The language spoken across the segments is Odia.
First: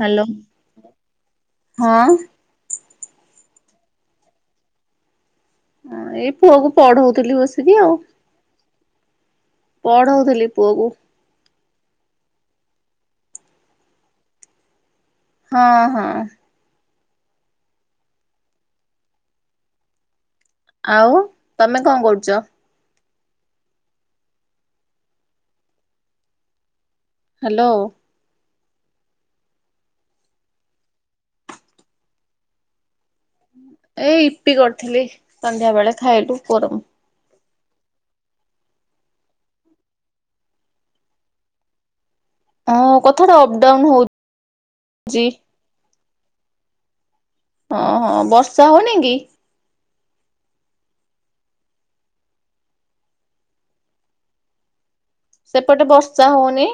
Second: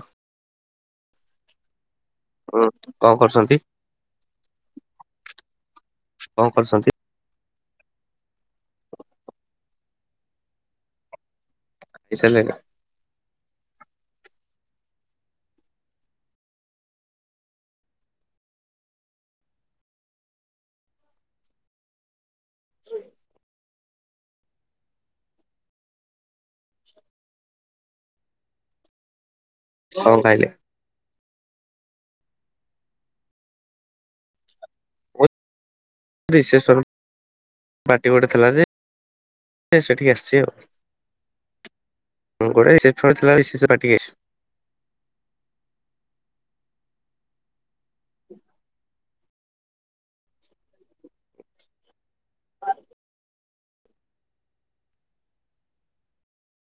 ହ୍ୟାଲୋ ହଁ। ହୁଁ କଣ କରୁଛନ୍ତି। ଆ ଏଇ କଣ ପୁଅ କୁ କରୁଛନ୍ତି ପଢଉଥିଲି ବସି। ସୁଭିଲା ଆଉ ପଢଉଥିଲି ପୁଅକୁ। ଖାଇସାରିଲିନି ନା। ହଁ ହଁ। ଆଉ ତମେ କଣ କରୁଚ। ହ୍ୟାଲୋ। କଣ ଖାଇଲେ। ଏଇ ଇପି କରିଥିଲି ମୁଁ ସନ୍ଧ୍ୟା ବେଳେ ଖାଇଲୁ ପୁଅର ମୁ ପାଟି ଗୋଟେ ଥିଲା ଯେ ସେ ସେଠିକି ଆସିଛି ଆଉ। [unintelligible] ମୁଁ ଗୋଟେ ହଁ [unintelligible] ବିଶେଷ ପାଟିଏ। ଜି। ହଁ ହଁ ବର୍ଷା ହଉନି କି? ସେପଟେ ବର୍ଷା ହଉନି?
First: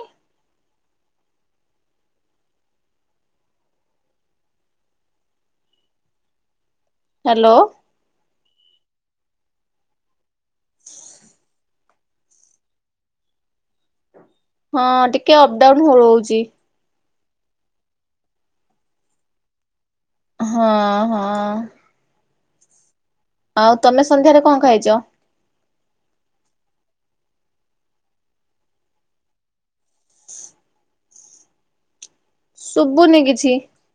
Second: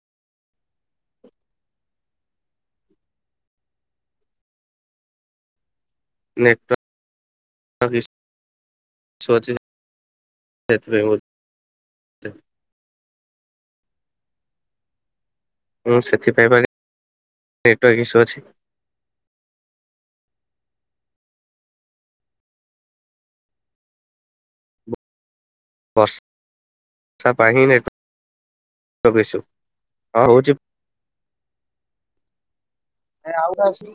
ନାଇଁ ତ। ହ୍ୟାଲୋ। [unintelligible] ହଁ ଟିକେ ଅପଡାଉନ ମୁଁ ହଉଛି। ସେଥିପାଇଁ ମାନେ ନେଟୱାର୍କ ଇସୁ ଅଛି। ହଁ ହଁ। ଆଉ ତମେ ସନ୍ଧ୍ୟାରେ କଣ ଖାଇଛ? ବର୍ଷା ପାଣିରେ ପାଇଁ ନେଟୱାର୍କ ଇସୁ ହଁ ହଉଛି। ଶୁବୁନି କିଛି। ହଉଛି।